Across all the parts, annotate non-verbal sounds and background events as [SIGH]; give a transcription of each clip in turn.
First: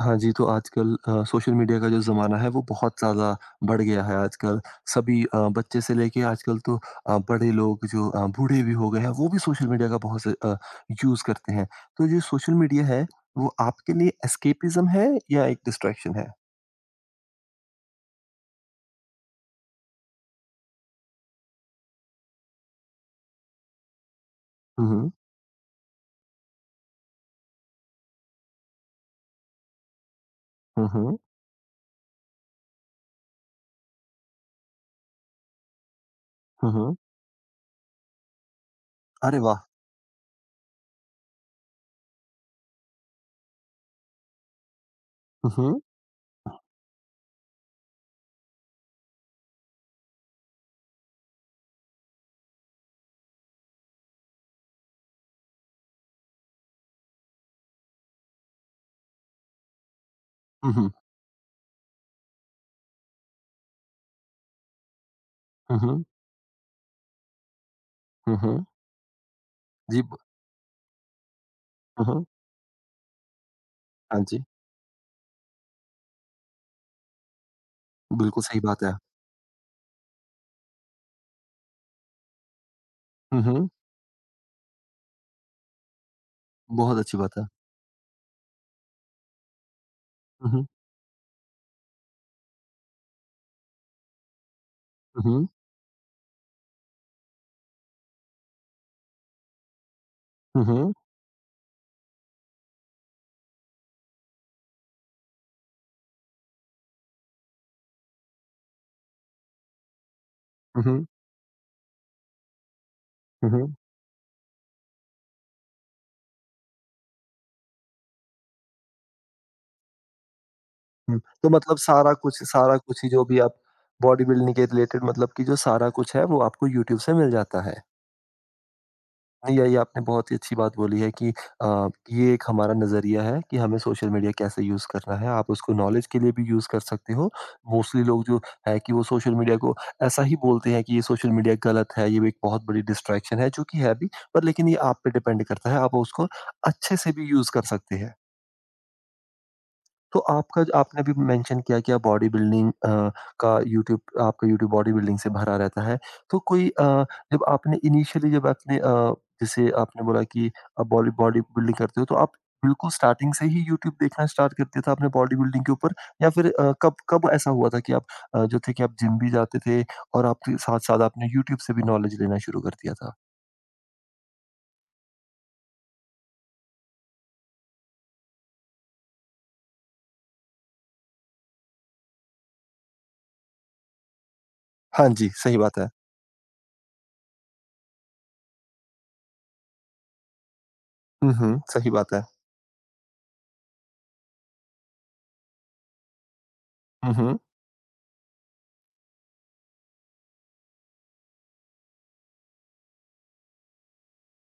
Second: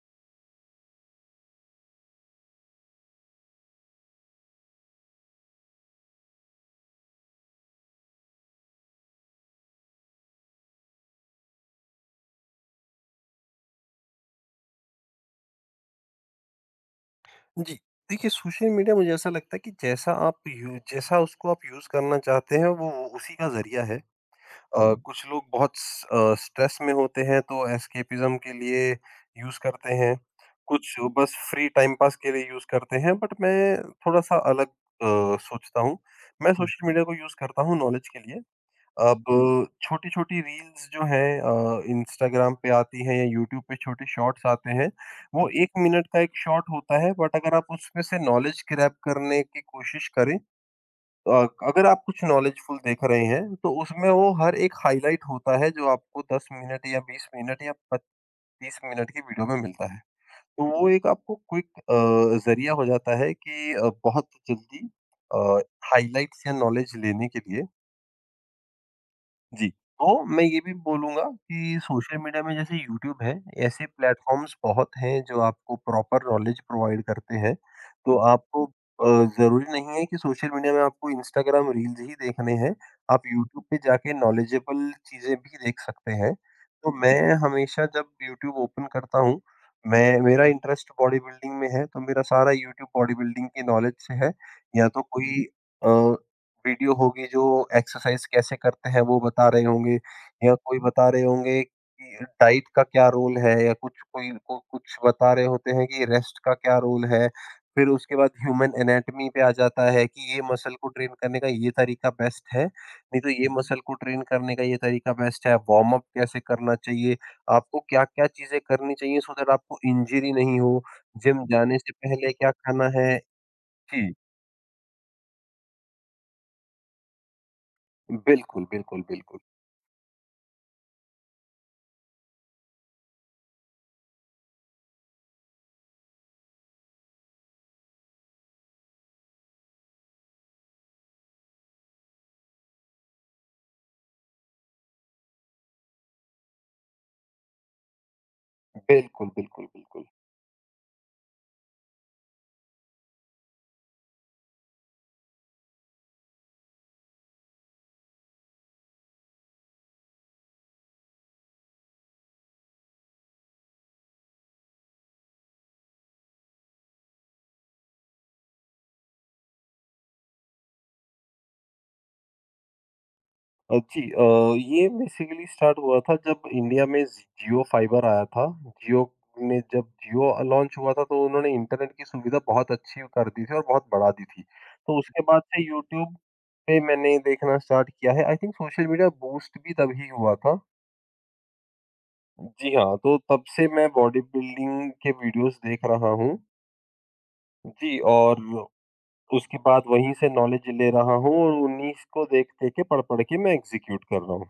हाँ जी, तो आजकल सोशल मीडिया का जो ज़माना है वो बहुत ज़्यादा बढ़ गया है आजकल। सभी बच्चे से लेके आजकल तो बड़े लोग जो बूढ़े भी हो गए हैं वो भी सोशल मीडिया का बहुत से यूज़ करते हैं। तो जो सोशल मीडिया है वो आपके लिए एस्केपिज़्म है या एक डिस्ट्रैक्शन है? जी। देखिए, सोशल मीडिया मुझे ऐसा लगता है कि जैसा उसको आप यूज़ करना चाहते हैं वो उसी का ज़रिया है। हुँ, हुँ। हुँ। कुछ लोग बहुत स्ट्रेस में होते हैं तो एस्केपिज़्म के लिए यूज़ करते हैं। हुँ, कुछ हुँ। बस फ्री टाइम पास के लिए यूज़ करते हैं बट मैं थोड़ा-सा अलग अ, सोचता हूँ। मैं हुँ। हुँ, सोशल हुँ। मीडिया को यूज़ करता हूँ नॉलेज के लिए। अब अरे वाह! छोटी-छोटी रील्स जो हैं इंस्टाग्राम पे आती हैं या यूट्यूब पे छोटे शॉर्ट्स आते हैं, वो हुँ, 1 हुँ। मिनट का एक शॉर्ट होता है बट अगर आप उसमें से नॉलेज ग्रैब करने की कोशिश करें तो अगर आप कुछ नॉलेजफुल देख रहे हैं, तो उसमें वो हर एक हाइलाइट होता है जो आपको 10 मिनट या 20 मिनट या पच 30 मिनट की वीडियो में मिलता है। तो हुँ, वो हुँ। एक आपको क्विक ज़रिया हो जाता है कि बहुत जल्दी अ, हुँ, हुँ। हाइलाइट्स या नॉलेज लेने के लिए। हुँ, हुँ। जी, जी ब तो मैं ये भी बोलूँगा कि हुँ, सोशल हुँ। मीडिया में जैसे यूट्यूब है, ऐसे हाँ जी, प्लेटफ़ॉर्म्स बहुत हैं जो आपको प्रॉपर नॉलेज प्रोवाइड करते हैं। तो बिल्कुल सही आपको बात है। ज़रूरी नहीं है कि सोशल मीडिया में आपको इंस्टाग्राम रील्स ही देखने हैं, आप हुँ, यूट्यूब हुँ। पे जाके नॉलेजेबल चीज़ें भी देख सकते हैं। तो बहुत अच्छी मैं बात है। हमेशा जब यूट्यूब ओपन करता हूँ, मैं मेरा हुँ, हुँ। इंटरेस्ट बॉडी बिल्डिंग में है, तो मेरा सारा यूट्यूब बॉडी बिल्डिंग की नॉलेज से है, या तो हुँ, कोई हुँ। अ वीडियो होगी जो एक्सरसाइज कैसे करते हैं वो बता रहे होंगे, या हुँ, कोई हुँ। बता रहे होंगे कि डाइट का क्या रोल है, या कुछ कुछ बता रहे होते हैं कि रेस्ट का क्या रोल है। फिर उसके बाद ह्यूमन एनाटॉमी पे आ जाता है कि ये मसल हुँ, को हुँ। ट्रेन करने का ये तरीका बेस्ट है, नहीं तो ये हुँ, हुँ। मसल को ट्रेन करने का ये तरीका बेस्ट है, वार्म अप कैसे करना चाहिए, आपको क्या क्या चीजें करनी चाहिए सो दैट आपको इंजरी नहीं हो, हुँ, जिम तो मतलब जाने से पहले क्या सारा खाना कुछ है। ही जो भी आप जी। बॉडी बिल्डिंग के रिलेटेड मतलब कि जो सारा कुछ है वो आपको यूट्यूब से मिल जाता है। बिल्कुल बिल्कुल बिल्कुल। नहीं, ये आपने बहुत ही अच्छी बात बोली है कि ये एक हमारा नज़रिया है कि हमें सोशल मीडिया कैसे यूज़ करना है। आप उसको नॉलेज के लिए भी यूज़ कर सकते हो। मोस्टली लोग जो है कि वो सोशल मीडिया को ऐसा ही बोलते हैं कि ये सोशल मीडिया गलत है, ये भी एक बहुत बड़ी डिस्ट्रैक्शन है, जो कि है भी पर लेकिन ये आप पे डिपेंड करता है, आप उसको अच्छे से भी यूज़ कर सकते हैं। बिल्कुल, बिल्कुल, बिल्कुल। तो आपका ज आपने अभी मेंशन किया कि आप बॉडी बिल्डिंग का यूट्यूब आपका यूट्यूब बॉडी बिल्डिंग से भरा रहता है। तो जब आपने इनिशियली जब आपने जैसे आपने बोला कि आप बॉडी बॉडी बिल्डिंग करते हो तो आप बिल्कुल स्टार्टिंग से ही यूट्यूब देखना स्टार्ट कर दिया था आपने बॉडी बिल्डिंग के ऊपर या फिर कब कब ऐसा हुआ था कि आप जो थे कि आप जिम भी जाते थे और आपके साथ-साथ आपने यूट्यूब से भी नॉलेज लेना शुरू कर दिया था? जी, ये बेसिकली स्टार्ट हुआ था जब इंडिया में जियो फाइबर आया था। जियो ने जब जियो लॉन्च हुआ था तो उन्होंने इंटरनेट की सुविधा बहुत अच्छी कर दी थी और बहुत बढ़ा दी थी। तो हाँ उसके जी, बाद सही से बात है। यूट्यूब पे मैंने देखना स्टार्ट किया है। I think social media boost भी तभी हुआ था। हुँ, हुँ, सही बात है। जी हाँ, तो तब से मैं बॉडी बिल्डिंग के वीडियोज़ देख रहा हूँ। हुँ, हुँ। जी। और उसके बाद वहीं से नॉलेज ले रहा हूँ और उन्हीं को देख-देख के पढ़-पढ़ के मैं एग्ज़ीक्यूट कर रहा हूँ।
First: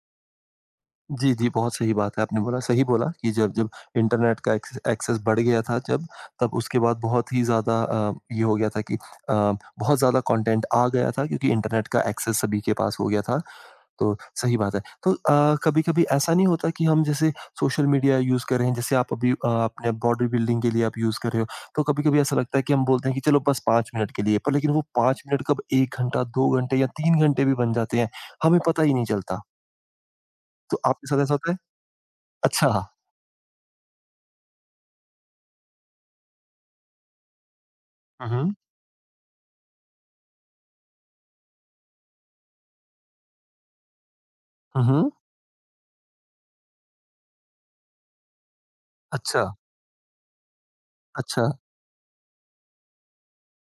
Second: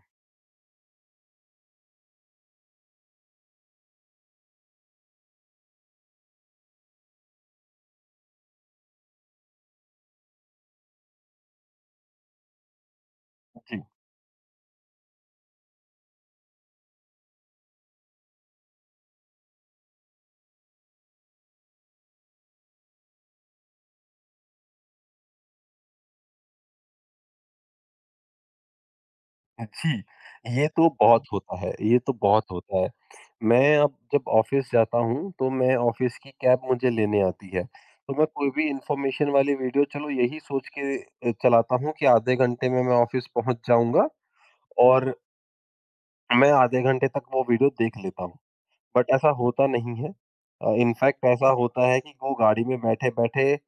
जी, जी, बहुत सही बात है। आपने बोला सही बोला कि जब जब इंटरनेट का एक्सेस बढ़ गया था जब, तब उसके बाद बहुत ही ज़्यादा ये हो गया था कि बहुत ज़्यादा कंटेंट आ गया था क्योंकि इंटरनेट का एक्सेस सभी के पास हो गया था, जी, तो सही बात है। तो कभी-कभी ऐसा नहीं होता कि हम जैसे सोशल मीडिया यूज़ कर रहे हैं, जैसे आप अभी अपने बॉडी बिल्डिंग के लिए आप यूज़ कर रहे हो, तो कभी-कभी ऐसा लगता है कि हम बोलते हैं कि चलो बस 5 मिनट के लिए, पर लेकिन वो 5 मिनट कब 1 घंटा, 2 घंटे या 3 घंटे भी बन जाते हैं, हमें पता ही नहीं चलता। जी, ये तो तो आपके साथ बहुत ऐसा हुँ। होता होता है? है, ये तो बहुत अच्छा। होता है। मैं अब जब ऑफ़िस जाता हूँ, तो मैं ऑफ़िस की कैब मुझे लेने आती है, तो मैं हुँ, कोई हुँ। भी इन्फॉर्मेशन वाली वीडियो चलो यही सोच के चलाता हूँ कि आधे घंटे में मैं ऑफ़िस पहुँच जाऊँगा हुँ, हुँ। और मैं आधे घंटे तक वो वीडियो देख लेता हूँ। बट ऐसा अच्छा, होता नहीं है। इनफैक्ट अच्छा, ऐसा होता है कि वो गाड़ी में बैठे-बैठे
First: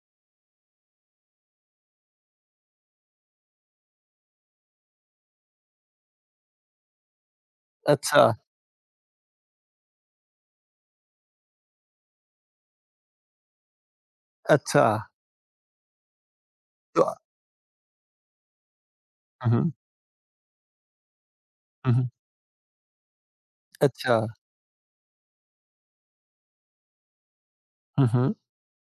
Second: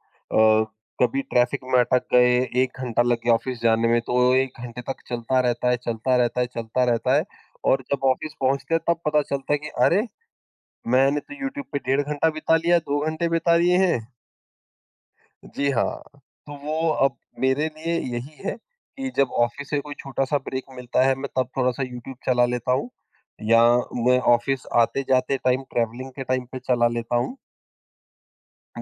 कभी ट्रैफिक में अटक गए, 1 घंटा लग गया ऑफ़िस जाने में, तो 1 घंटे तक चलता रहता है, चलता रहता है, चलता रहता है, और जब अच्छा, ऑफ़िस पहुँचते हैं तब पता चलता है कि अरे! मैंने तो यूट्यूब पे डेढ़ घंटा बिता लिया, 2 घंटे बिता लिए हैं। अच्छा। जी हाँ, तो वो तो अब मेरे लिए यही है कि जब हुँ, ऑफ़िस हुँ, से कोई छोटा-सा ब्रेक मिलता है, मैं तब थोड़ा-सा हुँ, हुँ। यूट्यूब चला लेता हूँ, या अच्छा, मैं ऑफ़िस आते-जाते टाइम ट्रैवलिंग के टाइम पे चला लेता हूँ। हुँ, हुँ।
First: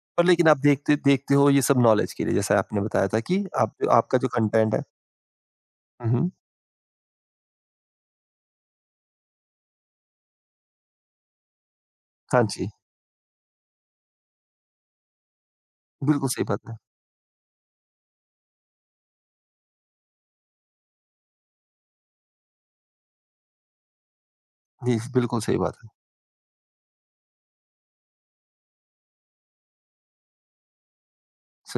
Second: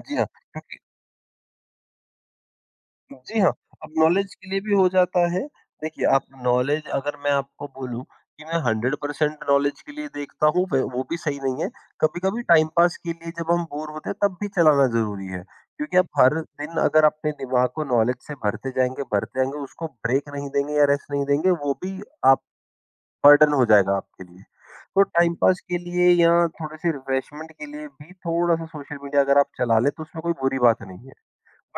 जी पर हाँ, लेकिन आप क्योंकि देखते देखते हो ये सब नॉलेज के लिए जैसा आपने बताया था जी कि हाँ, आप अब आपका जो नॉलेज के लिए भी कंटेंट है हो जाता है। देखिए, हुँ, आप हुँ। नॉलेज अगर मैं आपको बोलूँ कि मैं 100% नॉलेज के लिए देखता हूँ, व वो भी सही नहीं है। कभी-कभी हाँ टाइम जी, पास के लिए जब हम बोर होते हैं, तब भी चलाना ज़रूरी है। क्योंकि आप बिल्कुल हर सही बात है। दिन अगर अपने दिमाग को नॉलेज से भरते जाएँगे, उसको ब्रेक नहीं देंगे या रेस्ट नहीं देंगे, वो भी आप बर्डन हो जाएगा आपके लिए। जी, तो टाइम बिल्कुल सही पास बात के है। लिए या थोड़े-से रिफ्रेशमेंट के लिए भी थोड़ा-सा सोशल मीडिया अगर आप चला लें, तो उसमें कोई बुरी बात नहीं है।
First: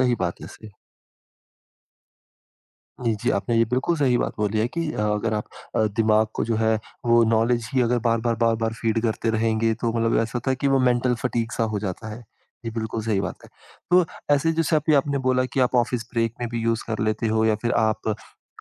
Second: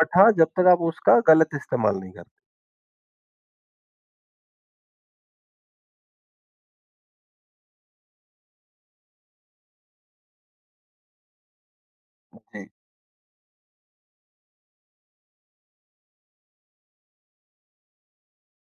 बट हाँ, बात है, जब तक सही। आप उसका गलत इस्तेमाल नहीं करते। जी, जी, आपने ये बिल्कुल सही बात बोली है कि अगर आप दिमाग को जो है वो नॉलेज ही अगर बार-बार, बार-बार फ़ीड करते रहेंगे तो मतलब ऐसा होता है कि वो मेंटल फटीग सा हो जाता है। जी। जी, बिल्कुल सही बात है। तो ऐसे जैसे अभी आपने बोला कि आप ऑफ़िस ब्रेक में भी यूज़ कर लेते हो या फिर आप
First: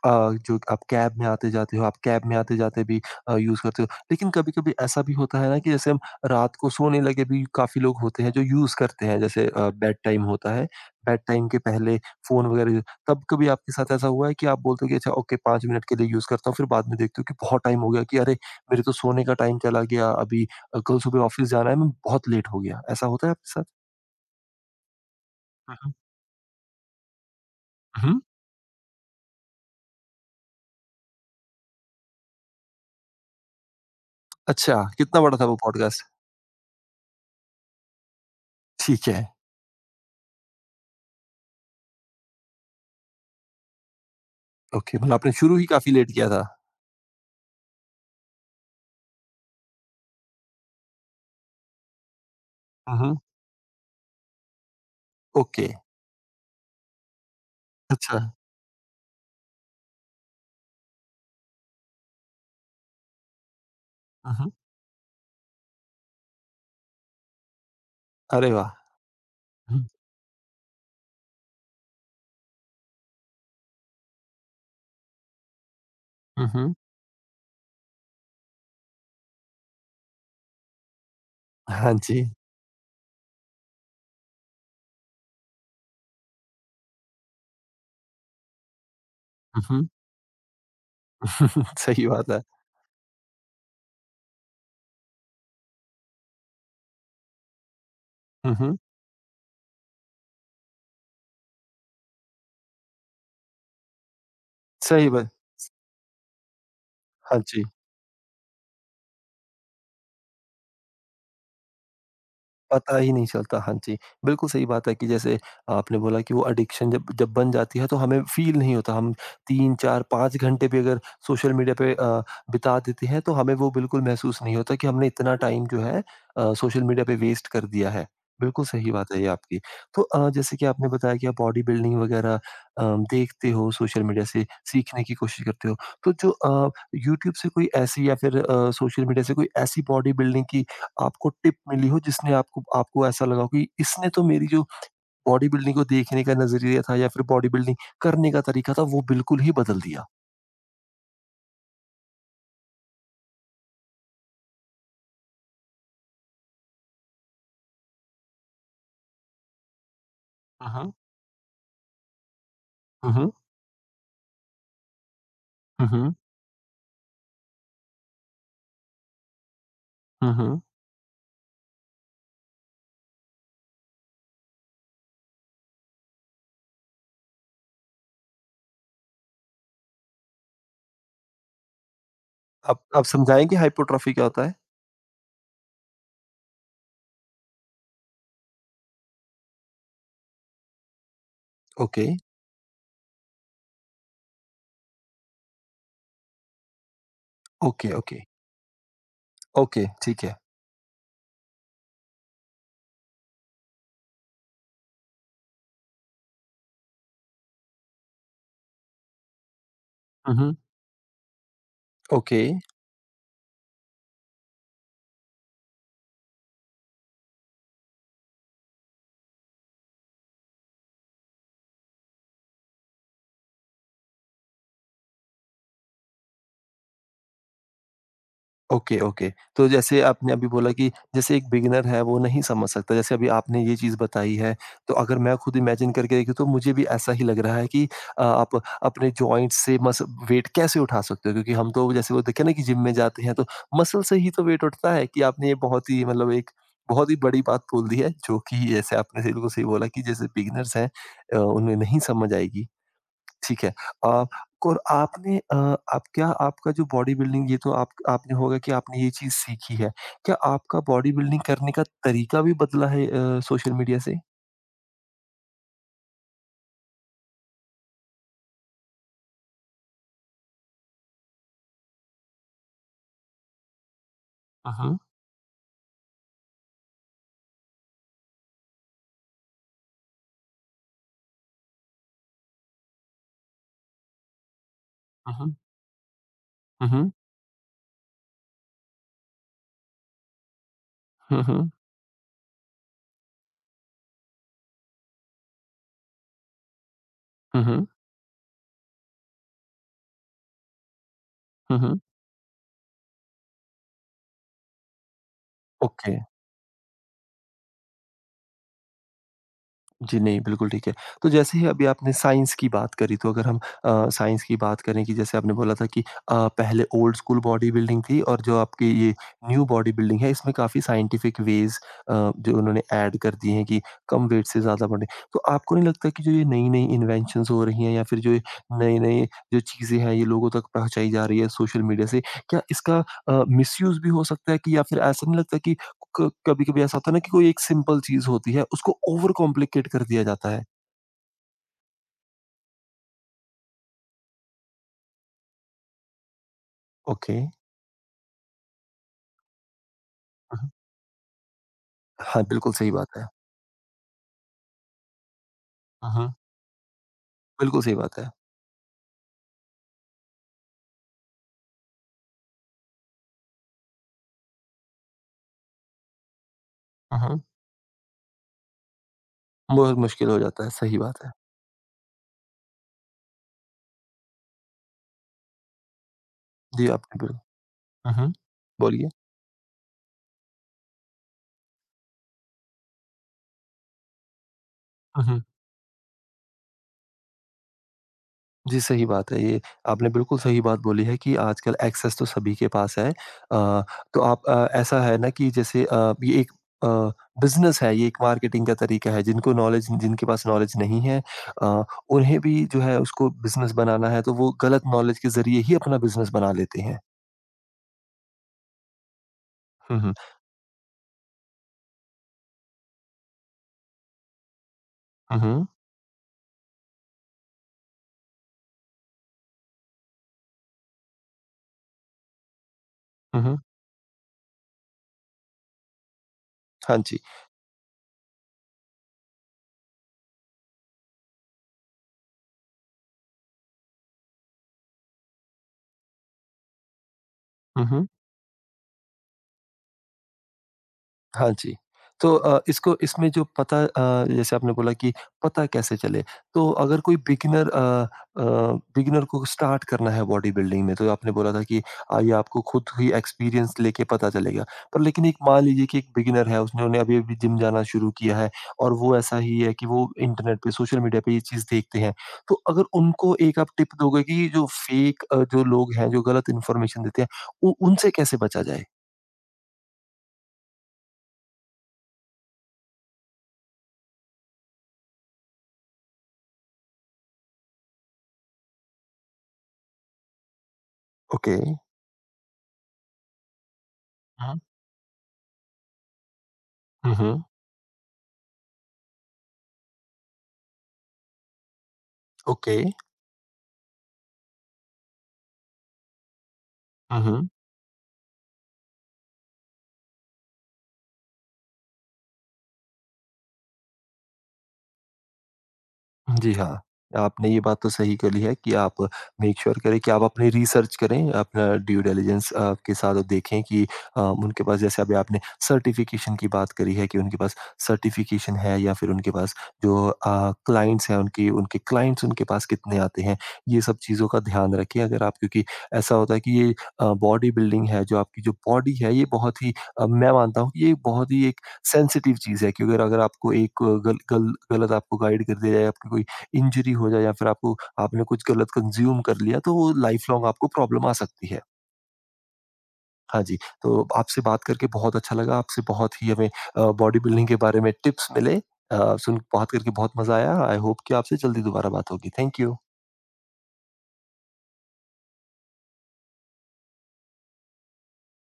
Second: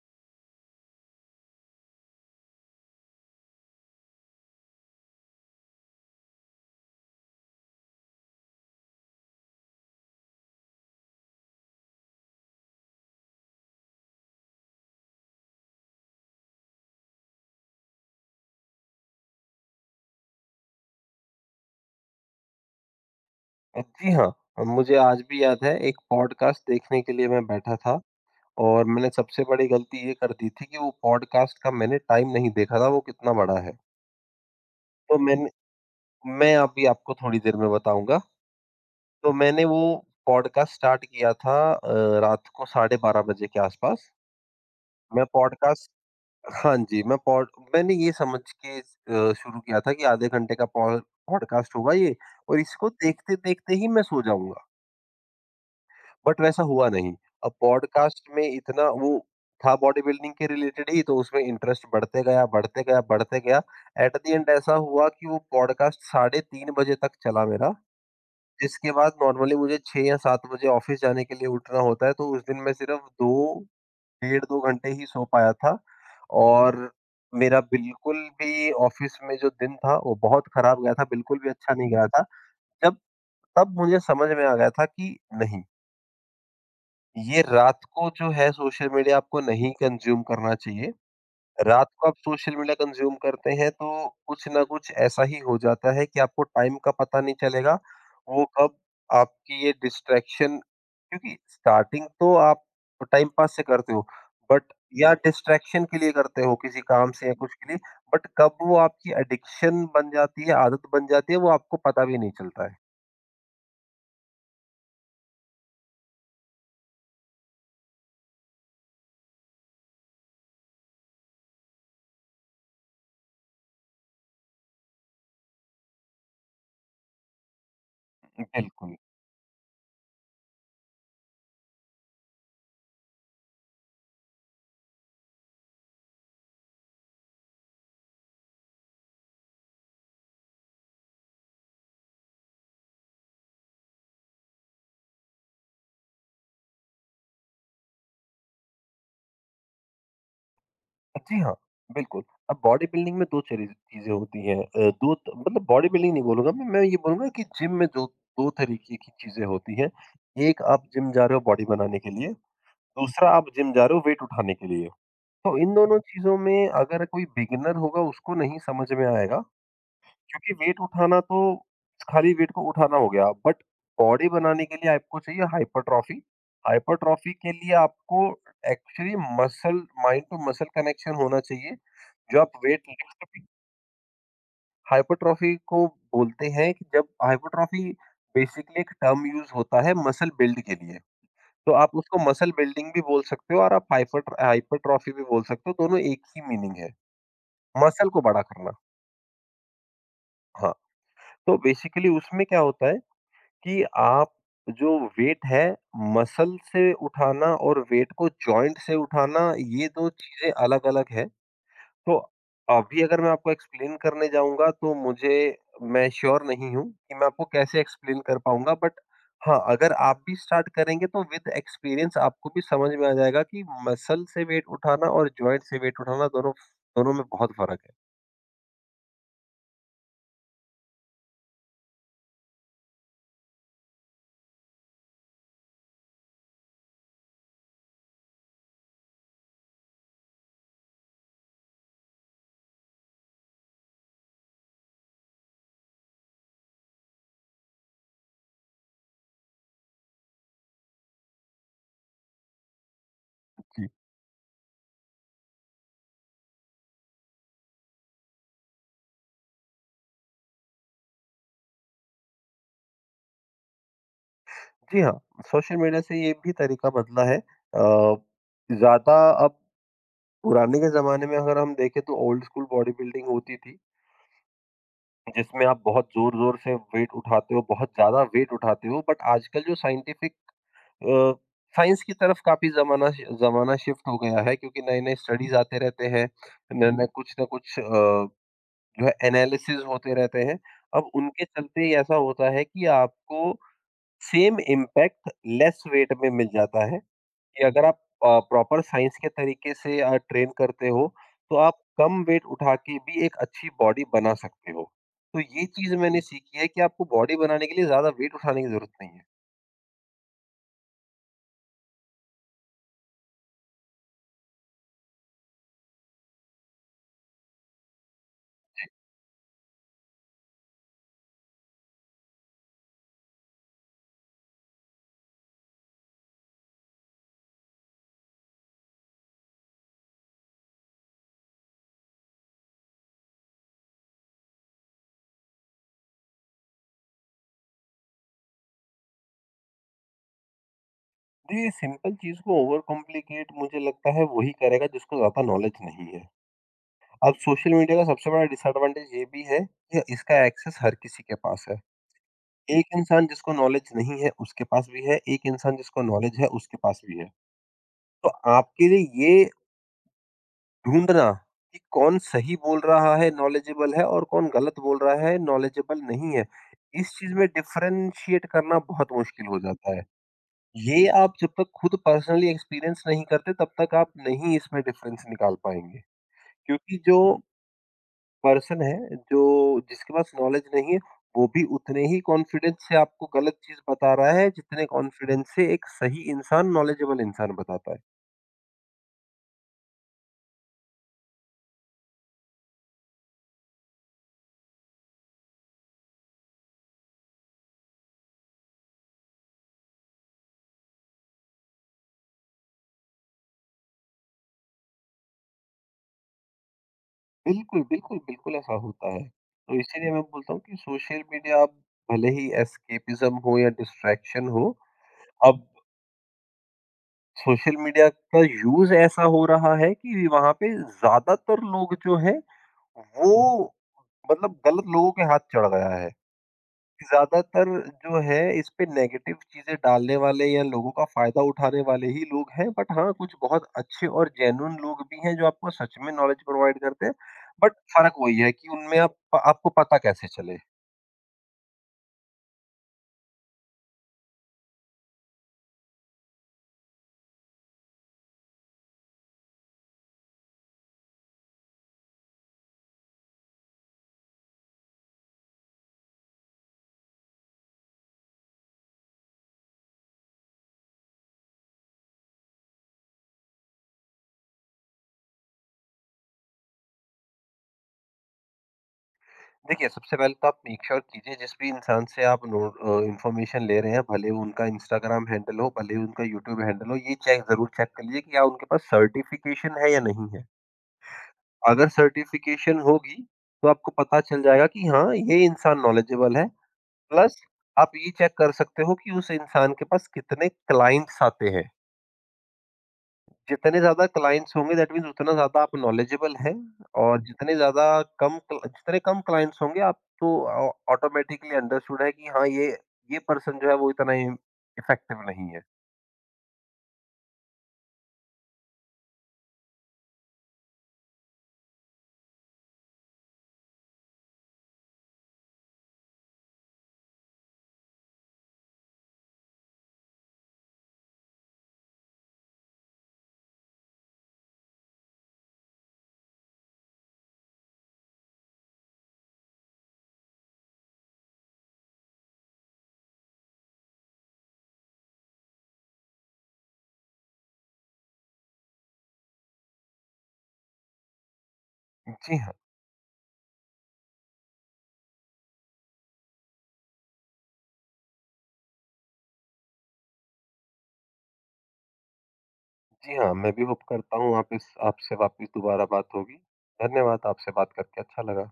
अ, जो आप कैब में आते-जाते हो, आप कैब में आते-जाते भी यूज़ करते हो। लेकिन कभी-कभी ऐसा भी होता है ना कि जैसे हम रात को सोने लगे भी काफ़ी लोग होते हैं जो यूज़ करते हैं जैसे बेड टाइम होता है, बेड टाइम के पहले फ़ोन वगैरह तब कभी आपके साथ ऐसा हुआ है कि आप बोलते हो कि अच्छा ओके 5 मिनट के लिए यूज़ करता हूँ, फिर बाद में देखते हो कि बहुत टाइम हो गया कि अरे! मेरे तो सोने का टाइम चला गया, अभी कल सुबह ऑफ़िस जाना है, मैं बहुत लेट हो गया। ऐसा होता है आपके साथ? जी हाँ, और मुझे आज भी याद है हुँ, हुँ। एक पॉडकास्ट देखने के लिए मैं बैठा था, हुँ, हुँ। और मैंने सबसे बड़ी गलती ये कर दी थी कि वो पॉडकास्ट का मैंने टाइम नहीं देखा था वो कितना बड़ा है। अच्छा, तो कितना बड़ा था मैंने वो पॉडकास्ट? मैं अभी आपको थोड़ी देर में बताऊँगा। ठीक है। तो मैंने वो पॉडकास्ट स्टार्ट किया था रात को 12:30 बजे के आसपास। ओके, मतलब मैं आपने शुरू ही पॉडकास्ट काफ़ी लेट किया था। हाँ जी, मैंने ये समझ के शुरू किया था कि आधे घंटे का पॉडकास्ट होगा ये, और इसको हुँ, हुँ। देखते-देखते ही मैं सो जाऊँगा, ओके, बट वैसा हुआ नहीं। अब अच्छा। पॉडकास्ट में इतना वो था बॉडी बिल्डिंग के रिलेटेड ही तो उसमें इंटरेस्ट बढ़ते गया, बढ़ते गया, बढ़ते गया। एट द हुँ, एंड हुँ। ऐसा हुआ कि वो पॉडकास्ट साढ़े 3 बजे तक चला मेरा, अरे वाह! जिसके बाद नॉर्मली मुझे हुँ, 6 या 7 बजे ऑफ़िस जाने के लिए उठना होता है, तो उस दिन मैं सिर्फ़ 2 डेढ़ 2 घंटे ही सो पाया था, हुँ, हुँ। और मेरा बिल्कुल भी ऑफ़िस में जो दिन था वो बहुत ख़राब गया था, बिल्कुल भी अच्छा नहीं हाँ गया था। जी। जब तब मुझे समझ में आ गया था कि नहीं, ये रात को जो है सोशल मीडिया आपको हुँ, नहीं हुँ। कंज़्यूम करना चाहिए। [LAUGHS] रात सही को आप बात है। सोशल मीडिया कंज़्यूम करते हैं तो कुछ न कुछ ऐसा ही हो जाता है कि आपको टाइम का पता नहीं चलेगा। वो हुँ, कब हुँ। आपकी ये डिस्ट्रैक्शन, क्योंकि स्टार्टिंग तो आप टाइम पास से करते हो, बट सही या बात डिस्ट्रैक्शन के लिए करते हो किसी काम से या हाँ कुछ जी। के लिए, बट कब वो आपकी एडिक्शन बन जाती है, आदत बन जाती है, वो आपको पता भी नहीं चलता है। पता ही नहीं चलता, हाँ जी। बिल्कुल सही बात है कि जैसे आपने बोला कि वो एडिक्शन जब जब बन जाती है तो हमें फ़ील नहीं होता। हम 3, 4, 5 घंटे भी अगर सोशल मीडिया पे बिता देते हैं तो हमें वो बिल्कुल महसूस नहीं होता कि हमने इतना टाइम जो है सोशल मीडिया पे वेस्ट कर दिया है। बिल्कुल सही बिल्कुल। बात है ये आपकी। तो जैसे कि आपने बताया कि आप बॉडी बिल्डिंग वगैरह अ, देखते हो सोशल मीडिया से सीखने की कोशिश करते हो। तो जो यूट्यूब से कोई ऐसी या फिर सोशल मीडिया से कोई ऐसी बॉडी बिल्डिंग की आपको टिप मिली हो जिसने आपको आपको ऐसा लगा हो कि इसने तो मेरी जो बॉडी बिल्डिंग को देखने का नज़रिया था या फिर बॉडी बिल्डिंग करने का तरीका था वो बिल्कुल ही बदल दिया? जी हाँ। बिल्कुल। अब बॉडी बिल्डिंग में दो चीजें होती हैं, मतलब बॉडी बिल्डिंग नहीं बोलूंगा, मैं ये बोलूंगा कि जिम में दो दो तरीके की चीजें होती हैं। एक हुँ, आप हुँ। जिम जा रहे हो बॉडी बनाने के लिए, हुँ, दूसरा हुँ। आप जिम जा रहे हो वेट उठाने के लिए। तो इन हुँ, दोनों हुँ। चीज़ों में अगर कोई बिगिनर होगा उसको नहीं समझ में आएगा, हुँ, क्योंकि हुँ। वेट उठाना तो खाली वेट को उठाना हो गया, बट बॉडी बनाने के लिए आपको चाहिए हाइपरट्रॉफी। हाइपरट्रॉफी के लिए आपको actually muscle mind to muscle connection होना चाहिए जो आप वेट आप लिफ्ट। समझाएँगे हाइपोट्रोफी क्या होता है? हाइपरट्रॉफी को बोलते हैं कि जब हाइपरट्रॉफी बेसिकली एक टर्म यूज होता है मसल बिल्ड के लिए, तो आप ओके। उसको मसल बिल्डिंग भी बोल सकते हो और आप हाइपरट्रॉफी भी बोल सकते हो, दोनों एक ही मीनिंग है। Okay, muscle okay. को बड़ा करना, ओके, ठीक है। हाँ। तो बेसिकली उसमें क्या होता है कि आप जो वेट है मसल से उठाना और वेट को जॉइंट से उठाना ये 2 हुँ, चीज़ें हुँ। अलग-अलग है। तो ओके। अभी अगर मैं आपको एक्सप्लेन करने जाऊँगा तो मुझे मैं श्योर नहीं हूँ कि मैं आपको कैसे एक्सप्लेन कर पाऊँगा, बट हाँ, अगर आप भी स्टार्ट करेंगे तो विद एक्सपीरियंस आपको भी समझ में आ जाएगा कि मसल से वेट उठाना और जॉइंट से वेट उठाना दोनों दोनों में बहुत फ़र्क है। Okay, okay. तो जैसे आपने अभी बोला कि जैसे एक बिगिनर है वो नहीं समझ सकता, जैसे अभी आपने ये चीज़ बताई है, तो अगर मैं खुद इमेजिन करके देखूँ तो मुझे भी ऐसा ही लग रहा है कि आप अपने जॉइंट्स से मस वेट कैसे उठा सकते हो? क्योंकि हम तो जैसे वो देखे ना कि जिम में जाते हैं तो मसल से ही तो वेट उठता है कि आपने ये बहुत ही मतलब एक बहुत ही बड़ी बात बोल दी है, जो कि जैसे आपने बिल्कुल सही बोला कि जैसे बिगिनर्स हैं उन्हें नहीं समझ आएगी। ठीक है। जी। अ, और आपने आप क्या आपका जो बॉडी बिल्डिंग ये तो आप आपने होगा कि आपने ये चीज़ सीखी है। क्या आपका बॉडी बिल्डिंग करने का तरीका भी बदला है सोशल मीडिया से? जी हाँ, सोशल मीडिया से ये भी तरीका बदला है, ज़्यादा अब पुराने के ज़माने में अगर हम देखें तो ओल्ड स्कूल बॉडी बिल्डिंग होती थी, हुँ, हुँ। जिसमें आप बहुत ज़ोर-ज़ोर से वेट उठाते हो, बहुत ज़्यादा वेट उठाते हो, बट आजकल जो अ, साइंस की तरफ काफ़ी ज़माना शिफ्ट हो गया है क्योंकि नए-नए हुँ, स्टडीज़ हुँ। आते रहते हैं, हुँ, नए-नए हुँ। कुछ ना कुछ जो है एनालिसिस होते रहते हैं। अब हुँ, उनके हुँ। चलते ही ऐसा होता है कि आपको सेम इम्पैक्ट लेस वेट में मिल जाता है। हुँ, कि अगर हुँ। आप प्रॉपर साइंस के तरीके से ट्रेन करते हो, तो हुँ, आप हुँ। कम वेट उठा के भी एक अच्छी बॉडी बना सकते हो। तो ये चीज़ ओके। मैंने सीखी है कि आपको बॉडी बनाने के लिए ज़्यादा वेट उठाने की ज़रूरत नहीं है। जी, नहीं, बिल्कुल ठीक है। तो जैसे ही अभी आपने साइंस की बात करी, तो अगर हम साइंस की बात करें कि जैसे आपने बोला था कि पहले ओल्ड स्कूल बॉडी बिल्डिंग थी और जो आपकी ये न्यू बॉडी बिल्डिंग है, इसमें काफ़ी साइंटिफिक वेज़ जो उन्होंने ऐड कर दिए हैं कि कम वेट से ज़्यादा बढ़ें। तो आपको नहीं लगता कि जो ये नई-नई इन्वेंशंस हो रही हैं या फिर जो ये नई-नई जो चीज़ें हैं, ये लोगों तक पहुँचाई जा रही है सोशल मीडिया से, क्या इसका मिसयूज़ भी हो सकता है कि या फिर ऐसा नहीं लगता कि क कभी-कभी ऐसा होता है ना कि कोई एक सिंपल चीज़ होती है, उसको ओवर कॉम्प्लिकेट कर दिया जाता है। तो ये सिंपल चीज़ को ओवर कॉम्प्लिकेट मुझे लगता है वही करेगा जिसको ज़्यादा नॉलेज नहीं है। अब ओके। सोशल मीडिया का सबसे बड़ा डिसएडवांटेज ये भी है कि इसका हुँ। एक्सेस हर किसी के पास है। हाँ, बिल्कुल सही एक बात इंसान है। जिसको नॉलेज नहीं है उसके पास भी है, एक इंसान जिसको हुँ, हुँ। नॉलेज है उसके पास भी है। बिल्कुल सही बात तो है। आपके लिए ये ढूँढना कि कौन सही बोल रहा है, नॉलेजेबल है और कौन गलत बोल रहा है, नॉलेजेबल नहीं है। इस हुँ, चीज़ हुँ। में डिफरेंशिएट करना बहुत मुश्किल हो जाता बहुत है। मुश्किल हो जाता है, सही ये बात है। आप जब तक खुद पर्सनली एक्सपीरियंस नहीं करते तब तक आप नहीं इसमें डिफरेंस निकाल पाएँगे। जी, क्योंकि जो आपने बिल हुँ, हुँ। पर्सन बोलिए। है, जो जिसके पास नॉलेज नहीं है, वो भी उतने ही कॉन्फिडेंस से आपको गलत चीज़ बता रहा है, जितने हुँ, हुँ। कॉन्फिडेंस से एक सही इंसान, नॉलेजेबल इंसान बताता है। जी, सही बात है ये। आपने बिल्कुल सही बात बोली है कि आजकल एक्सेस तो सभी के पास है। अ, तो आप ऐसा है ना कि जैसे ये एक अ, बिज़नेस है, ये एक मार्केटिंग का तरीका है। जिनको नॉलेज जिनके पास नॉलेज नहीं है अ, उन्हें भी जो है उसको बिज़नेस बनाना है, तो वो गलत नॉलेज के ज़रिए ही अपना बिज़नेस बना लेते हैं। बिल्कुल, बिल्कुल, बिल्कुल ऐसा होता है। तो हुँ, इसीलिए हुँ। मैं बोलता हूँ कि सोशल मीडिया आप भले ही एस्केपिज़्म हो या डिस्ट्रैक्शन हो, हुँ, अब हुँ। सोशल मीडिया का यूज़ ऐसा हो रहा है कि वहाँ पे ज़्यादातर लोग जो हैं, हुँ, हुँ। वो मतलब गलत लोगों के हाथ चढ़ गया है। हाँ जी। ज़्यादातर जो है इस पे नेगेटिव चीज़ें डालने वाले या लोगों का फ़ायदा उठाने वाले ही लोग हैं। बट हाँ, कुछ बहुत अच्छे और जेन्युइन लोग भी हैं जो आपको सच में नॉलेज प्रोवाइड करते हैं। बट हुँ, हुँ। फ़र्क वही है कि उनमें आप आपको पता कैसे चले। हाँ जी। तो इसको इसमें जो पता जैसे आपने बोला कि पता कैसे चले? तो अगर कोई बिगिनर अ अ, बिगिनर को स्टार्ट करना है बॉडी बिल्डिंग में, तो आपने बोला था कि ये आपको खुद ही एक्सपीरियंस लेके पता चलेगा। पर लेकिन एक मान लीजिए कि एक बिगिनर है, उसने उन्हें अभी-अभी जिम जाना शुरू किया है और वो ऐसा ही है कि वो इंटरनेट पे, सोशल मीडिया पे ये चीज़ देखते हैं। तो अगर उनको एक आप टिप दोगे कि जो फेक जो लोग हैं, जो गलत इन्फॉर्मेशन देते हैं, उ उनसे कैसे बचा जाए? देखिए, सबसे पहले तो आप मेक श्योर कीजिए जिस भी इंसान से आप नो इन्फॉर्मेशन ले रहे हैं, भले वो उनका इंस्टाग्राम हैंडल हो, भले उनका यूट्यूब हैंडल हो, ये चेक ज़रूर चेक कर लीजिए कि क्या उनके पास सर्टिफ़िकेशन है या नहीं है। ओके। अगर सर्टिफ़िकेशन होगी, तो आपको पता चल हुँ। जाएगा कि हाँ, ये इंसान नॉलेजेबल है। हुँ, प्लस हुँ। आप ये चेक कर सकते हो कि उस इंसान के पास कितने क्लाइंट्स आते हैं। ओके। जितने ज़्यादा क्लाइंट्स होंगे दैट मीन्स उतना ज़्यादा आप नॉलेजेबल हैं, और हुँ, हुँ। जितने कम क्लाइंट्स होंगे आप तो ऑ ऑटोमैटिकली अंडरस्टूड है कि हाँ, ये पर्सन जो है वो इतना इम इफ़ेक्टिव नहीं है। जी हाँ, आपने ये बात तो सही करी है कि आप मेक श्योर करें कि आप अपनी रिसर्च करें, अपना ड्यू डिलिजेंस के साथ और देखें कि उनके पास जैसे अभी आपने सर्टिफ़िकेशन की बात करी है कि उनके पास सर्टिफ़िकेशन है या फिर उनके पास जो क्लाइंट्स हैं उनकी उनके क्लाइंट्स उनके पास कितने आते हैं, ये सब चीज़ों का ध्यान रखें। अगर आप क्योंकि ऐसा होता है कि ये बॉडी बिल्डिंग है, जो आपकी जो बॉडी है, ये बहुत ही मैं मानता हूँ कि ये बहुत ही एक सेंसिटिव चीज़ है क्योंकि अगर आपको एक गल गल गलत आपको गाइड कर दिया जाए, आपकी कोई इंजरी हो जाए या फिर आपको आपने कुछ गलत कंज़्यूम कर लिया तो वो लाइफ़ लॉन्ग आपको प्रॉब्लम आ सकती है। जी हाँ। हाँ जी, तो आपसे बात करके बहुत अच्छा लगा, आपसे बहुत ही हमें बॉडी बिल्डिंग के बारे में टिप्स मिले। अ, सुन बात करके बहुत मज़ा आया। आई होप कि आपसे जल्दी दोबारा बात होगी। Thank you. जी हाँ, मैं भी होप करता हूँ आप इस आपसे वापस दोबारा बात होगी। धन्यवाद, आपसे बात करके अच्छा लगा।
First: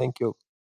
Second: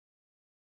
Thank you.